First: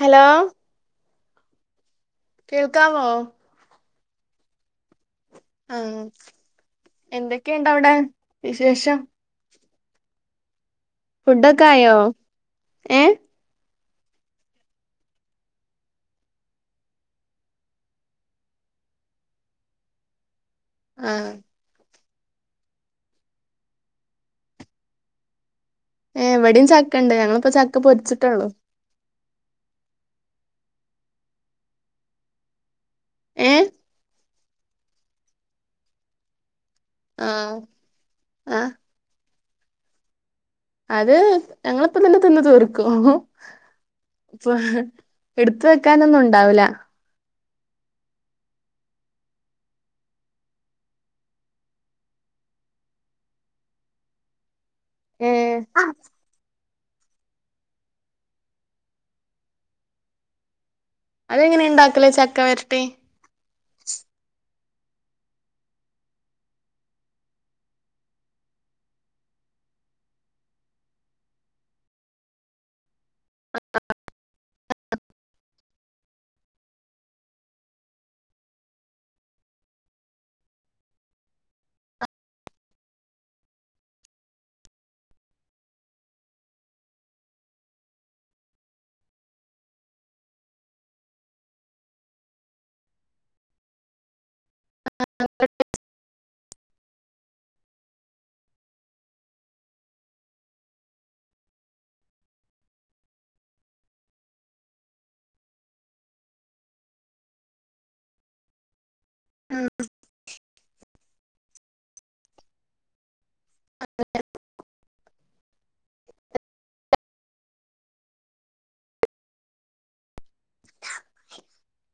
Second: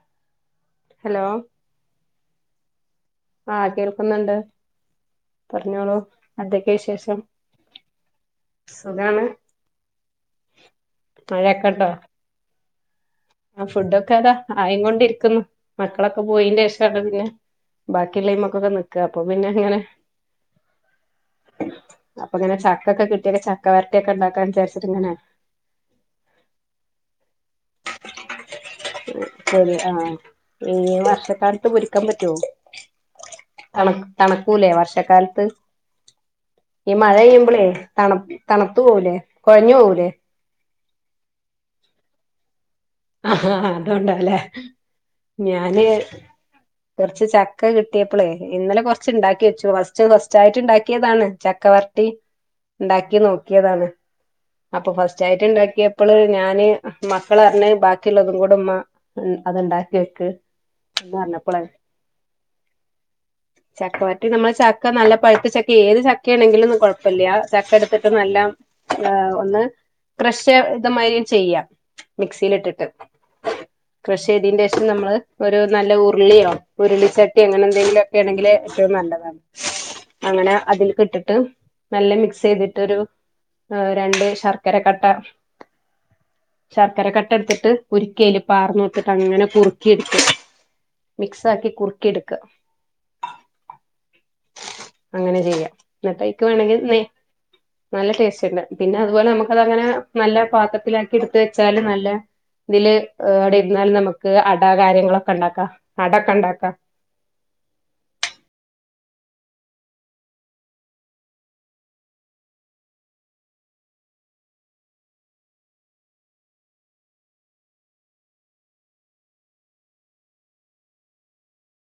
hello hello കേൾക്കാമോ ആഹ് കേൾക്കുന്നുണ്ട് പറഞ്ഞോളൂ ആഹ് എതൊക്ക വിശേഷം എന്തൊക്കെയുണ്ട് അവിടെ വിശേഷം സുഖാണ് ഉ ഫുഡൊക്കെ ആയോ ഏഹ് ആ ഫുഡ് ഒക്കെ അതാ ആയി കൊണ്ടിരിക്കുന്നു മക്കളൊക്കെ പോയിന്റെ ശേഷം പിന്നെ ബാക്കിയുള്ളള്ളൈ്മൊക്കൊക്കെ നിക്യ അപ്പൊ പിന്നെ ഇങ്ങനെ ആഹ് അപ്പൊ ഇങ്ങനെ ചക്കെ കിട്ടി ചക്ക വരട്ടയൊക്കെ ഉണ്ടാക്കാൻ വിചാരിച്ചിട്ട് ഇങ്ങനെ ഏ ഇവിടെയും ചക്ക ഉണ്ട് ഞങ്ങളിപ്പോ ചക്ക പൊരിച്ചിട്ടുള്ളോ ശരി ആഹ ഈ വർഷക്കാലത്ത് പൊരിക്കാൻ പറ്റുവോ ഏഹ് തണ തണക്കൂലേ വർഷക്കാലത്ത് ഈ മഴ ആഹ് പെയ്യുമ്പോളേ തണ ആഹ് തണുത്തു പോലേ കുഴഞ്ഞു പോകൂലേ അതെ ഞങ്ങളിപ്പോൾ തന്നെ തിന്ന് തീർക്കും ആഹ് അതുകൊണ്ടാല്ലേ ഇപ്പൊ എടുത്ത് ഞാന് വെക്കാനൊന്നും ഉണ്ടാവില്ല കുറച്ച് ചക്ക കിട്ടിയപ്പളേ ഇന്നലെ കൊറച്ച് ഇണ്ടാക്കി വെച്ചു ഫസ്റ്റ് ഫസ്റ്റ് ആയിട്ട് ഇണ്ടാക്കിയതാണ് ചക്കവർ- രട്ടി ഉണ്ടാക്കി നോക്കിയതാണ് അപ്പൊ ഫസ്റ്റ് ആയിട്ട് ഏഹ് ഇണ്ടാക്കിയപ്പോള് ഞാന് മക്കള് പറഞ്ഞ്- ബാക്കിയുള്ളതും കൂടെ ഉമ്മ അത് ഉ ണ്ടാക്കി വെക്ക് എന്ന് പറഞ്ഞപ്പളെ അതെങ്ങനെയ ഇണ്ടാക്കല് ചക്കവെരട്ടി ചക്കവരട്ടി നമ്മള് ചക്ക നല്ല പഴുത്ത ചക്ക ഏത് ചക്ക ആണെങ്കിലും ഒന്നും കൊഴപ്പമില്ല ചക്ക എടുത്തിട്ട് നല്ല- ഒന്ന് ക്രഷ് ഇതമാതിരി ചെയ്യാം മിക്സിയിലിട്ടിട്ട് ക്രഷ് ചെയ്തതിന്റെ ശേഷം നമ്മള്- നല്ല ഉരുളിയോ ഉരുളിച്ചട്ടിയോ അങ്ങനെ എന്തെങ്കിലു ഒക്കെ ആണെങ്കിൽ ഏറ്റവും നല്ലതാണ് അങ്ങനെ അതിക്കിട്ടിട്ട് നല്ല മിക്സ് ചെയ്തിട്ടൊരു- ആ രണ്ട് ശർക്കരക്കട്ട ശർക്കരക്കട്ട എടുത്തി - ട്ട് ഉരുക്കി അതില് പാർന്ന് കൊടുത്തിട്ട് അങ്ങനെ കുറുക്കി എടുത്ത് മിക്സ് ആക്കി കുറുക്കി എടുക്ക്‌ക ഹജ്ജ്യ്ക്ക് [unintelligible] അങ്ങനെ ചെയ്യാം എന്നിട്ട് അതിലേക്ക് വേണമെങ്കിൽ നെയ്യ് - നല്ല ടേസ്റ്റ് ഒണ്ട് പിന്നെ അതുപോലെ നമുക്ക് അത് അങ്ങനെ നല്ല പാത്രത്തിലാക്കി എടുത്ത് വെച്ചാലും നല്ല- ഇതില് അവിടെരുന്നാലും നമുക്ക് അട കാര്യങ്ങളൊക്കെ ഒണ്ടാക്കാം അട ഒക്കെ ഒണ്ടാക്കാം ആഹ് അത് തന്നെ